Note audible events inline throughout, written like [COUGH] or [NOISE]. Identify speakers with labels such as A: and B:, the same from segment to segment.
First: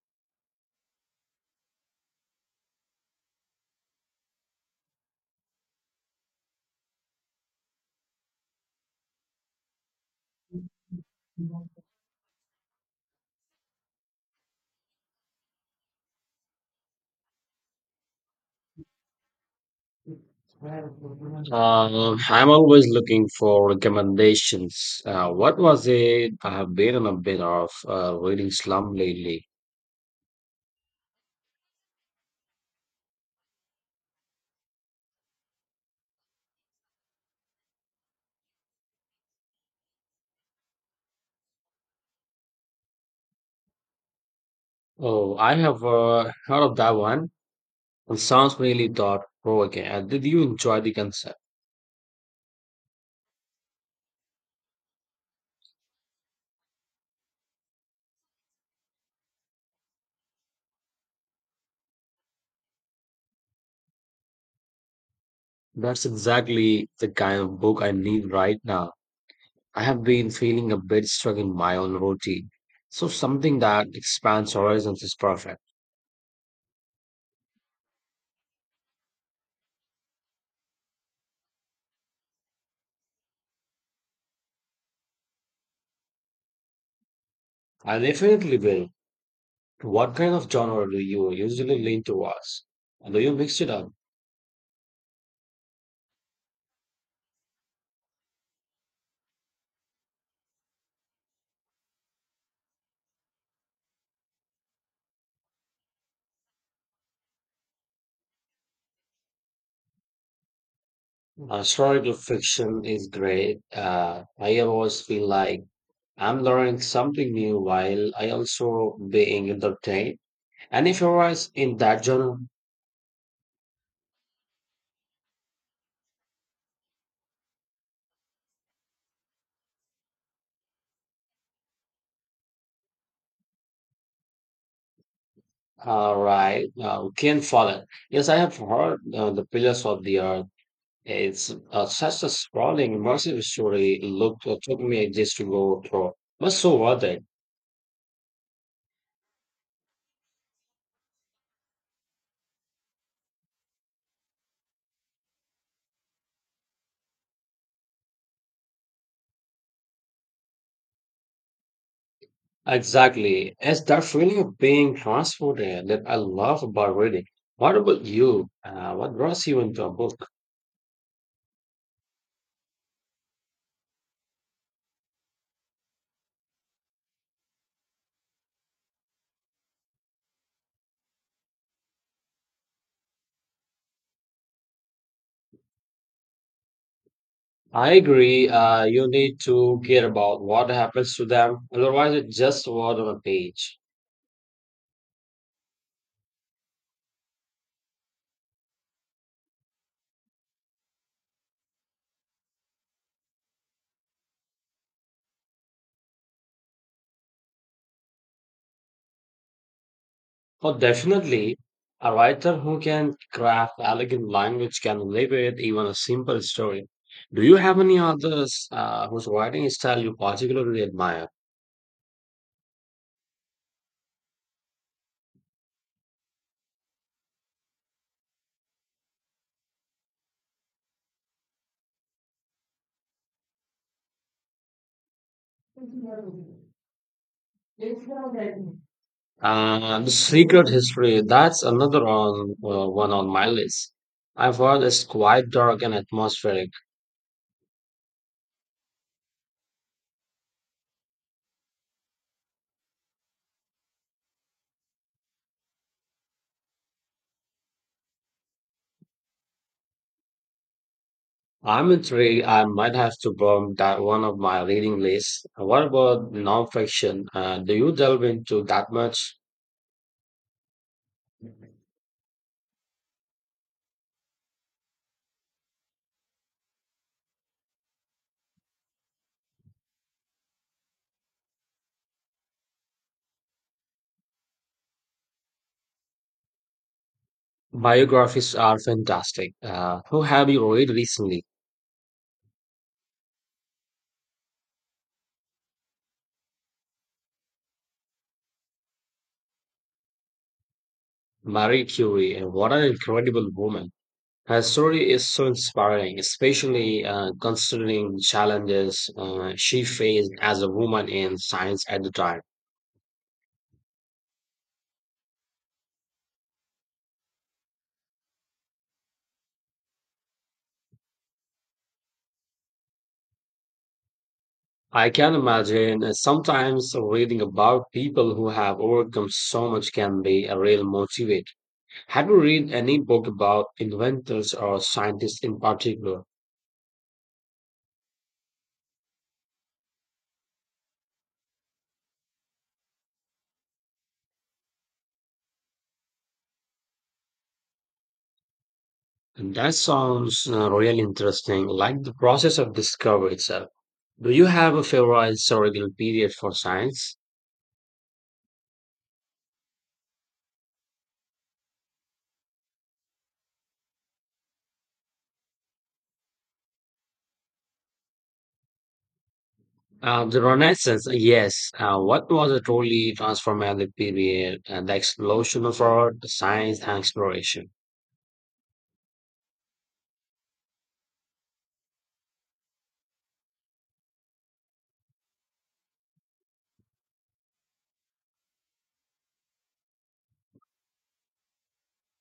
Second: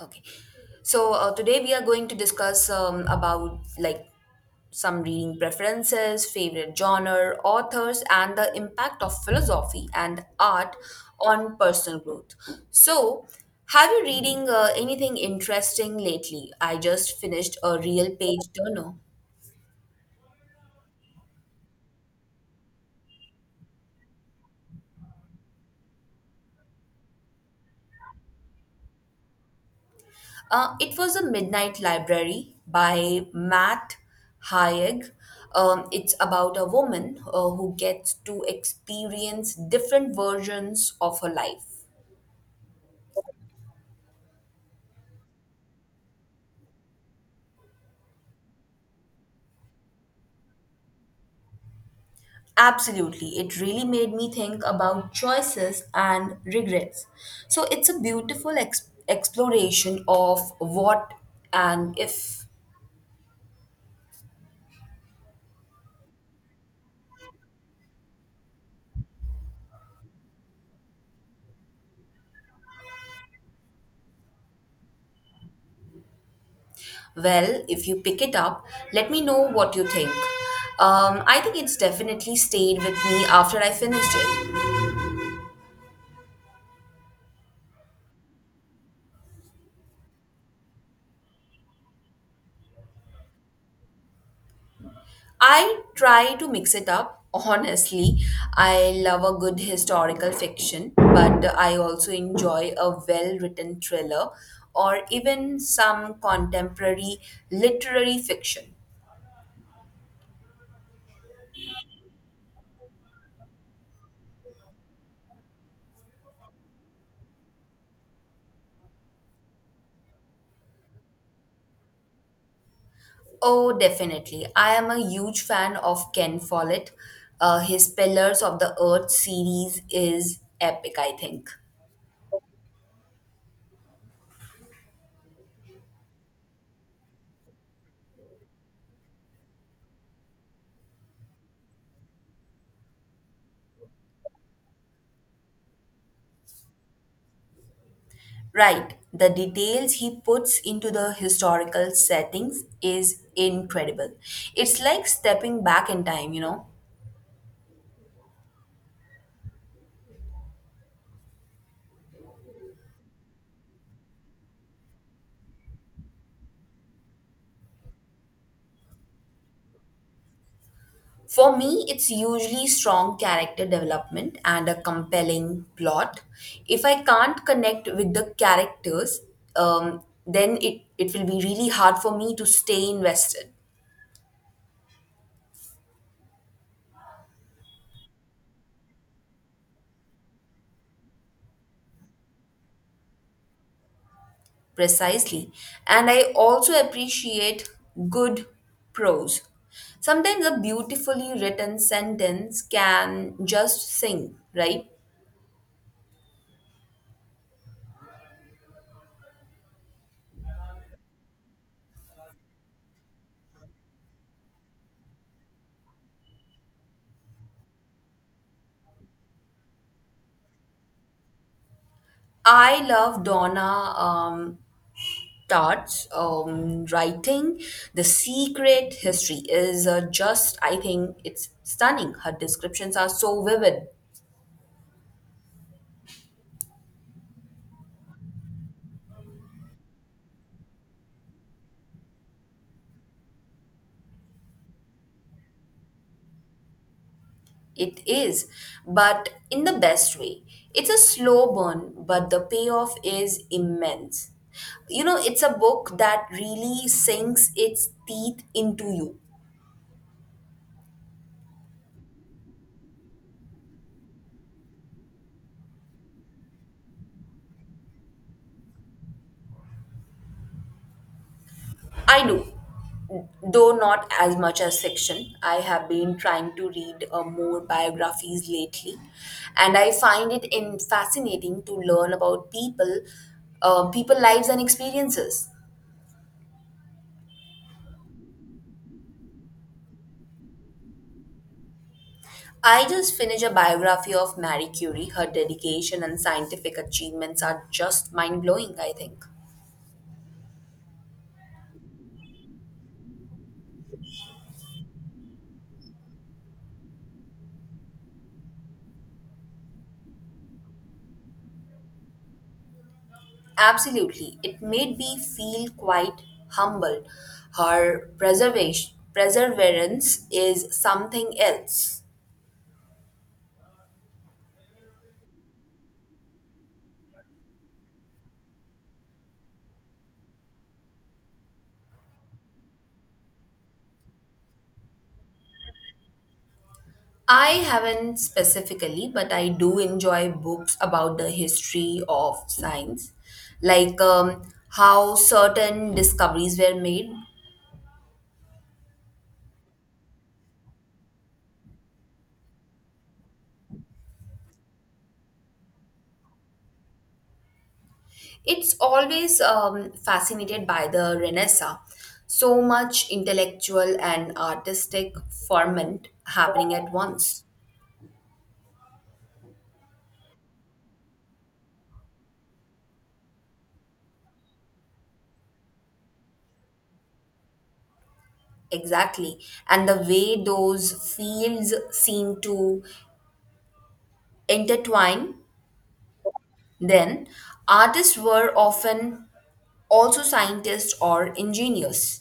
A: Okay. Today we are going to discuss about like some reading preferences, favorite genre, authors, and the impact of philosophy and art on personal growth. So, have you reading anything interesting lately? I just finished a real page turner.
B: I'm always looking for recommendations. What was it? I have been on a bit of reading slum lately.
A: It was a midnight library by Matt Haig. It's about a woman who gets to experience different versions of her life.
B: Oh, I have heard of that one. It sounds really thought-provoking. Did you enjoy the concept?
A: Absolutely, it really made me think about choices and regrets. So it's a beautiful exploration of what and if.
B: That's exactly the kind of book I need right now. I have been feeling a bit stuck in my own routine. So something that expands horizons is perfect.
A: Well, if you pick it up, let me know what you think. I think it's definitely stayed with me after I finished it.
B: I definitely will. What kind of genre do you usually lean towards? Do you mix it up?
A: I try to mix it up. Honestly, I love a good historical fiction, but I also enjoy a well written thriller or even some contemporary literary fiction.
B: Historical fiction is great. I always feel like I'm learning something new while I also being entertained. And if you're right in that genre,
A: Oh, definitely. I am a huge fan of Ken Follett. His Pillars of the Earth series is epic, I think.
B: right, Ken Follett. Yes, I have heard The Pillars of the Earth. It's such a sprawling, immersive story. Look, it took me ages to go through, but so worth it.
A: Right, the details he puts into the historical settings is incredible. It's like stepping back in time, you know.
B: Exactly. It's that feeling of being transported that I love about reading. What about you? What draws you into a book?
A: For me, it's usually strong character development and a compelling plot. If I can't connect with the characters, then it will be really hard for me to stay invested.
B: I agree. You need to care about what happens to them. Otherwise, it's just word on a page.
A: Precisely. And I also appreciate good prose. Sometimes a beautifully written sentence can just sing, right?
B: But definitely, a writer who can craft elegant language can elevate even a simple story. Do you have any others whose writing style you particularly admire?
A: I love Donna Tartt's writing. The Secret History is just, I think, it's stunning. Her descriptions are so vivid.
B: The Secret History, one on my list. I've heard it's quite dark and atmospheric.
A: It is, but in the best way. It's a slow burn, but the payoff is immense. You know, it's a book that really sinks its teeth into you.
B: I'm intrigued. I might have to bump that one of my reading lists. What about nonfiction? Do you delve into that much?
A: I do, though not as much as fiction. I have been trying to read more biographies lately, and I find it in fascinating to learn about people, people lives and experiences.
B: Biographies are fantastic. Who have you read recently?
A: I just finished a biography of Marie Curie. Her dedication and scientific achievements are just mind blowing, I think.
B: Marie Curie, and what an incredible woman. Her story is so inspiring, especially considering challenges she faced as a woman in science at the time.
A: Absolutely. It made me feel quite humble. Her preservation, perseverance is something else.
B: I can imagine sometimes reading about people who have overcome so much can be a real motivate. Have you read any book about inventors or scientists in particular?
A: I haven't specifically, but I do enjoy books about the history of science, like how certain discoveries were made.
B: And That sounds really interesting, like the process of discovery itself. Do you have a favorite historical period for science?
A: It's always fascinated by the Renaissance. So much intellectual and artistic ferment happening at once.
B: The Renaissance, yes. What was a truly transformative period? The explosion of art, science, and exploration.
A: Exactly. And the way those fields seem to intertwine, then artists were often also scientists or engineers.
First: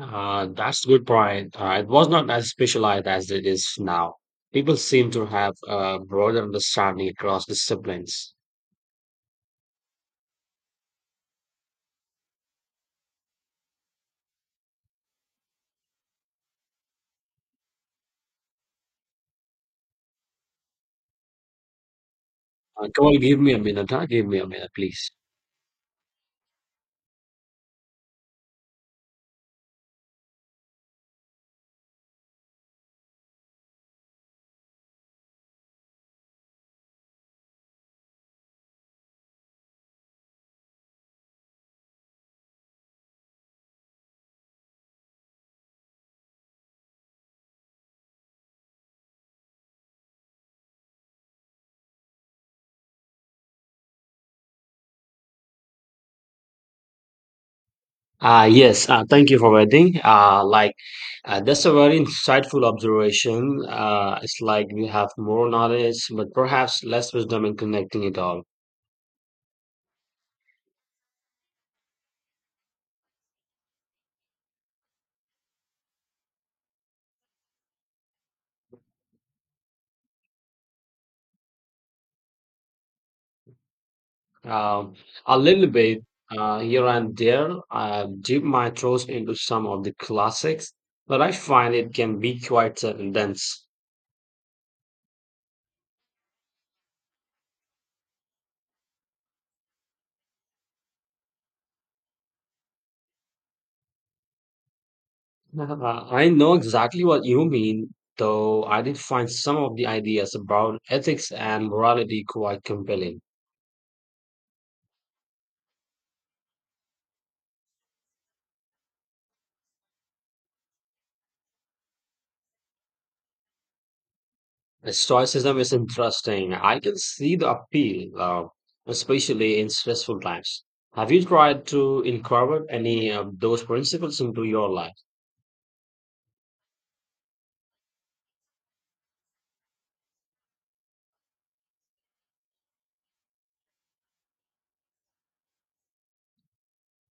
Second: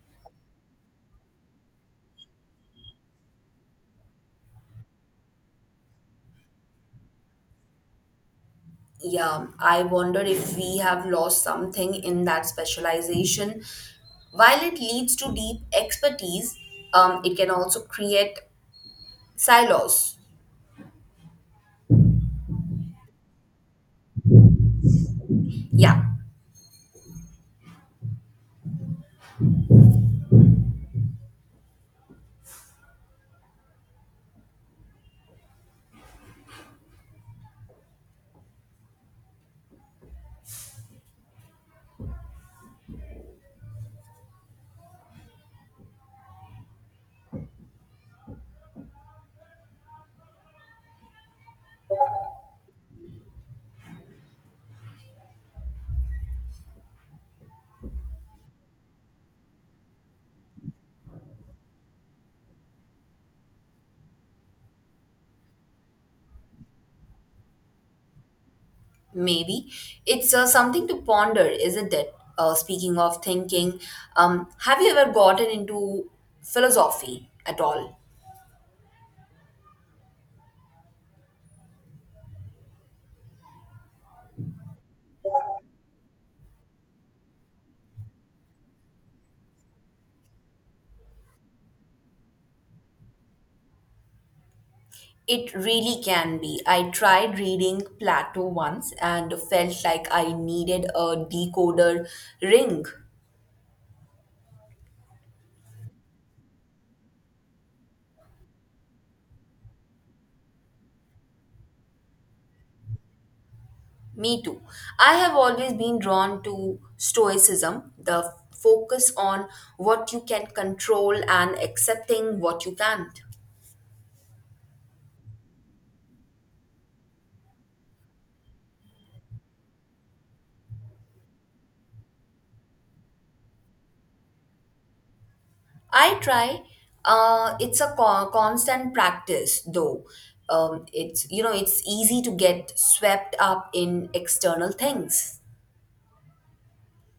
B: That's a good point. It was not as specialized as it is now. People seem to have a broader understanding across disciplines.
A: Yeah, I wonder if we have lost something in that specialization. While it leads to deep expertise, it can also create silos.
B: Come on, give me a minute, huh? Give me a minute, please.
A: Yeah,
B: Yes, thank you for waiting. That's a very insightful observation. It's like we have more knowledge, but perhaps less wisdom in connecting it all.
A: maybe. It's something to ponder, isn't it? Speaking of thinking, have you ever gotten into philosophy at all?
B: Um, a little bit here and there. I dip my toes into some of the classics, but I find it can be quite sudden dense.
A: It really can be. I tried reading Plato once and felt like I needed a decoder ring.
B: I know exactly what you mean, though I did find some of the ideas about ethics and morality quite compelling.
A: Me too. I have always been drawn to stoicism, the focus on what you can control and accepting what you can't.
B: Stoicism is interesting. I can see the appeal, especially in stressful times. Have you tried to incorporate any of those principles into your life?
A: I try. It's a constant practice, though. It's you know it's easy to get swept up in external things.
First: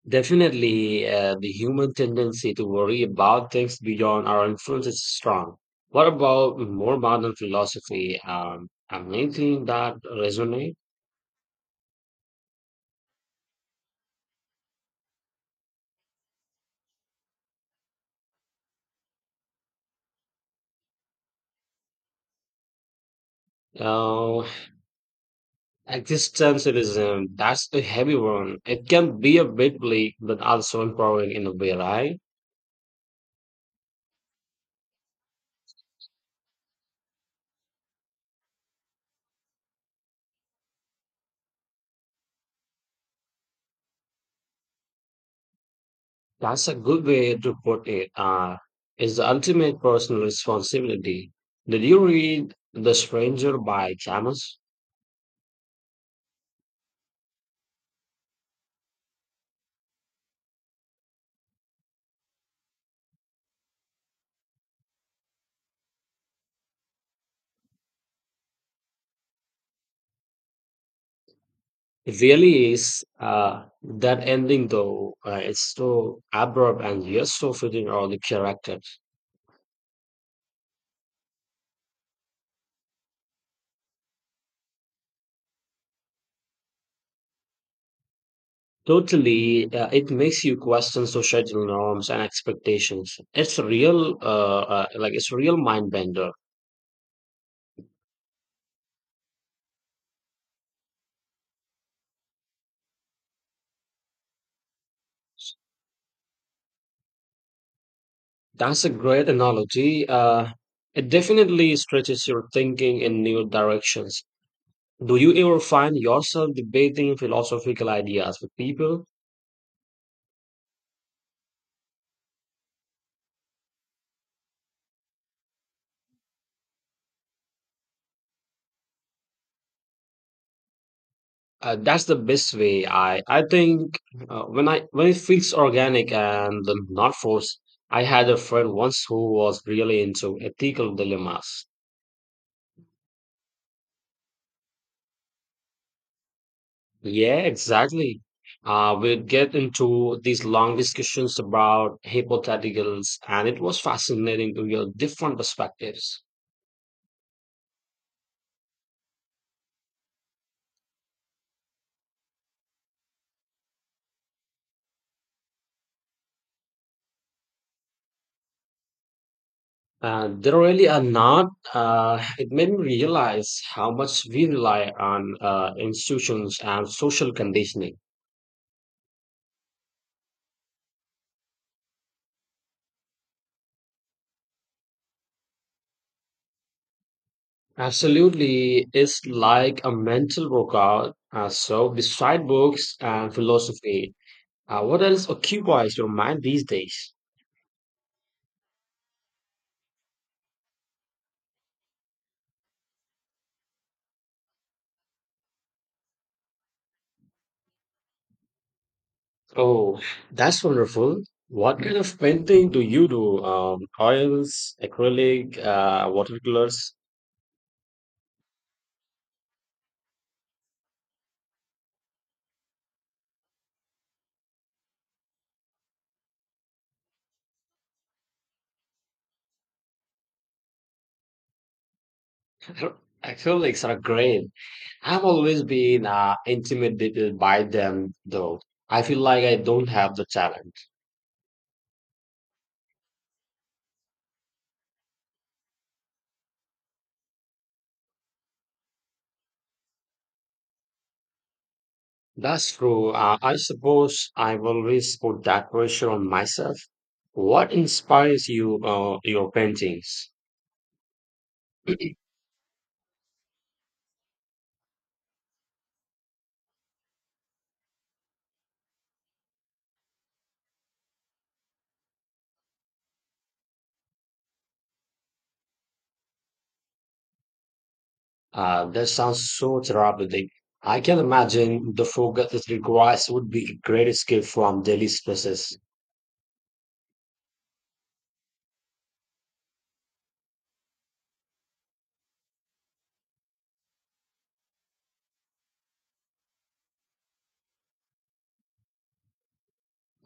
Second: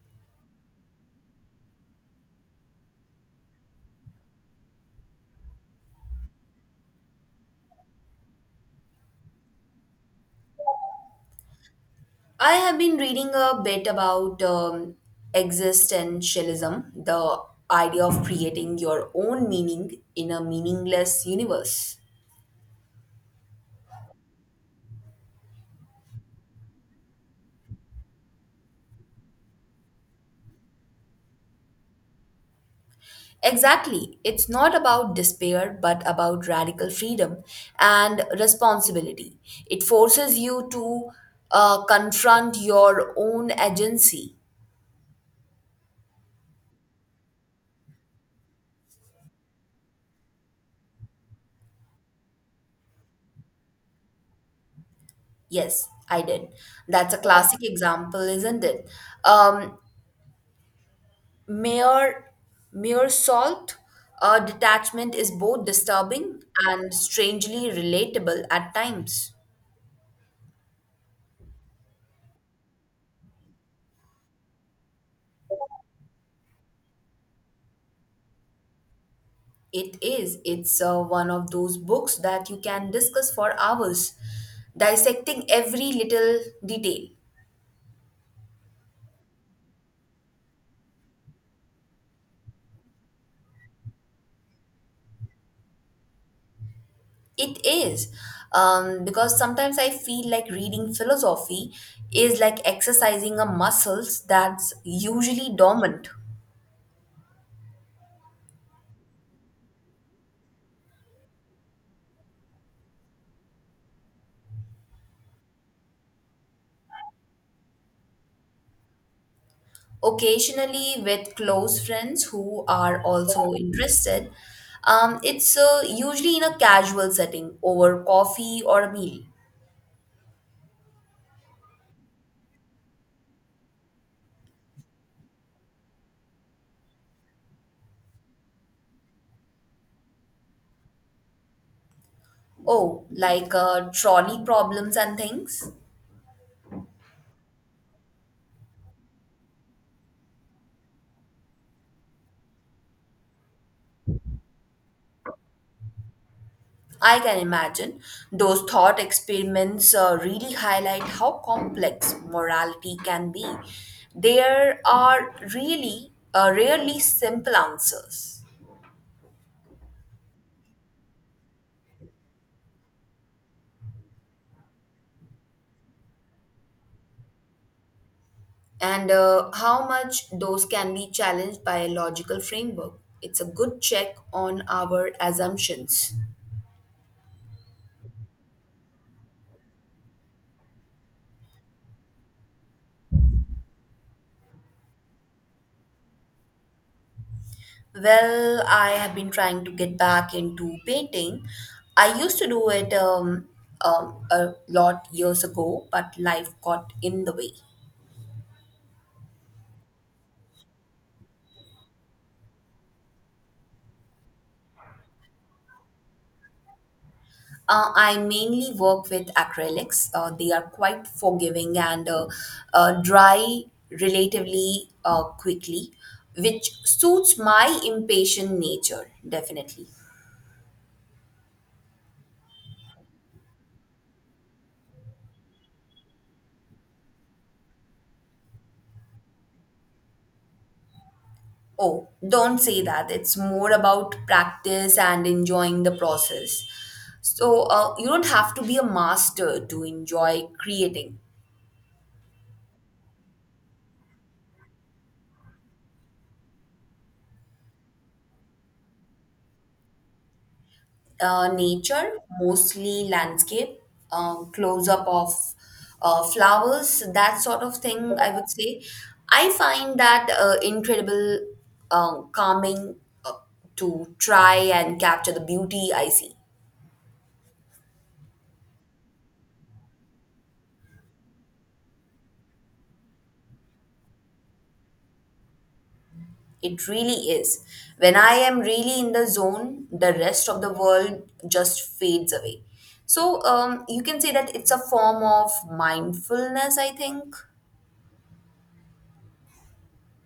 B: Definitely, the human tendency to worry about things beyond our influence is strong. What about more modern philosophy? I'm anything that resonate.
A: I have been reading a bit about existentialism, the idea of creating your own meaning in a meaningless universe.
B: Uh, existentialism, that's a heavy one. It can be a bit bleak, but also empowering in a way, right?
A: Exactly. It's not about despair, but about radical freedom and responsibility. It forces you to confront your own agency.
B: That's a good way to put it. It's the ultimate personal responsibility. Did you read The Stranger by Camus?
A: Yes, I did. That's a classic example, isn't it? Um, mere, mere salt detachment is both disturbing and strangely relatable at times.
B: It really is. That ending, though, it's so abrupt and you're so fitting all the characters.
A: It is. It's one of those books that you can discuss for hours, dissecting every little detail.
B: Totally, it makes you question societal norms and expectations. It's a real, it's a real mind bender.
A: It is. Because sometimes I feel like reading philosophy is like exercising a muscles that's usually dormant.
B: That's a great analogy. It definitely stretches your thinking in new directions. Do you ever find yourself debating philosophical ideas with people?
A: Occasionally, with close friends who are also interested, it's usually in a casual setting over coffee or a meal.
B: That's the best way. I think when it feels organic and not forced. I had a friend once who was really into ethical dilemmas.
A: Oh, like trolley problems and things.
B: Yeah, exactly. We'd get into these long discussions about hypotheticals, and it was fascinating to hear different perspectives.
A: I can imagine those thought experiments really highlight how complex morality can be. There are really rarely simple answers,
B: There really are not. It made me realize how much we rely on institutions and social conditioning.
A: and how much those can be challenged by a logical framework. It's a good check on our assumptions.
B: Absolutely, it's like a mental workout. So, beside books and philosophy, what else occupies your mind these days?
A: Well, I have been trying to get back into painting. I used to do it a lot years ago, but life got in the way.
B: Oh, that's wonderful. What kind of painting do you do? Oils, acrylic, watercolors?
A: I mainly work with acrylics. They are quite forgiving and dry relatively quickly, which suits my impatient nature, definitely.
B: [LAUGHS] Acrylics are great. I've always been intimidated by them, though. I feel like I don't have the talent.
A: Oh, don't say that. It's more about practice and enjoying the process. So, you don't have to be a master to enjoy creating.
B: That's true. I suppose I've always put that pressure on myself. What inspires you, your paintings?
A: Nature, mostly landscape, close up of flowers, that sort of thing, I would say. I find that incredible calming uh, to try and capture the beauty I see.
B: That sounds so therapeutic. I can imagine the focus it requires would be a great escape from daily stresses.
A: It really is. When I am really in the zone, the rest of the world just fades away. So you can say that it's a form of mindfulness, I think.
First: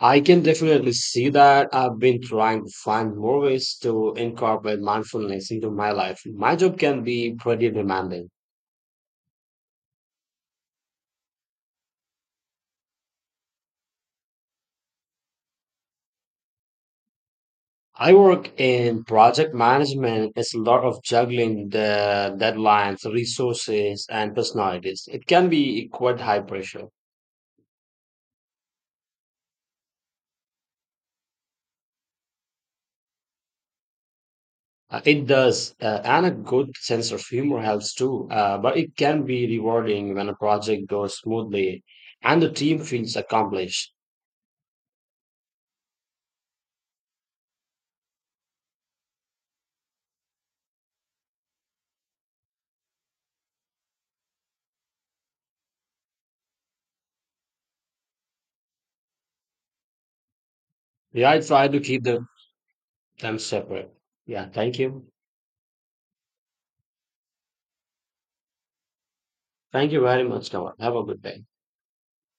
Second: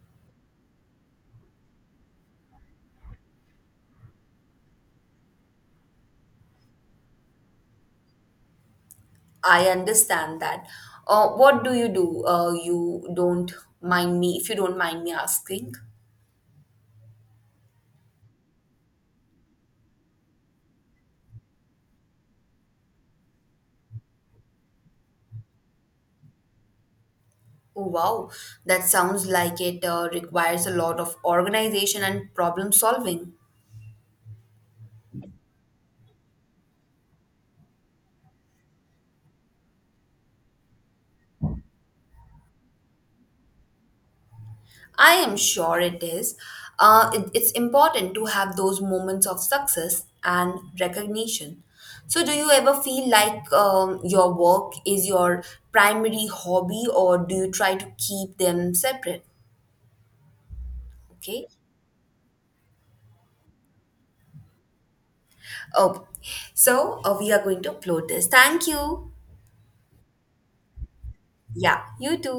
B: I can definitely see that. I've been trying to find more ways to incorporate mindfulness into my life. My job can be pretty demanding.
A: I understand that. What do? You don't mind me, if you don't mind me asking.
B: I work in project management. It's a lot of juggling the deadlines, resources, and personalities. It can be quite high pressure.
A: Oh, wow. That sounds like it requires a lot of organization and problem solving.
B: It does, and a good sense of humor helps too. But it can be rewarding when a project goes smoothly and the team feels accomplished.
A: I am sure it is. It's important to have those moments of success and recognition. So, do you ever feel like your work is your primary hobby, or do you try to keep them separate?
B: Yeah, I
A: Okay.
B: try to keep the, them separate. Yeah, thank you.
A: Oh, so we are going to upload this. Thank you.
B: Thank you very much, Kamal. Have a good day.
A: Yeah, you too.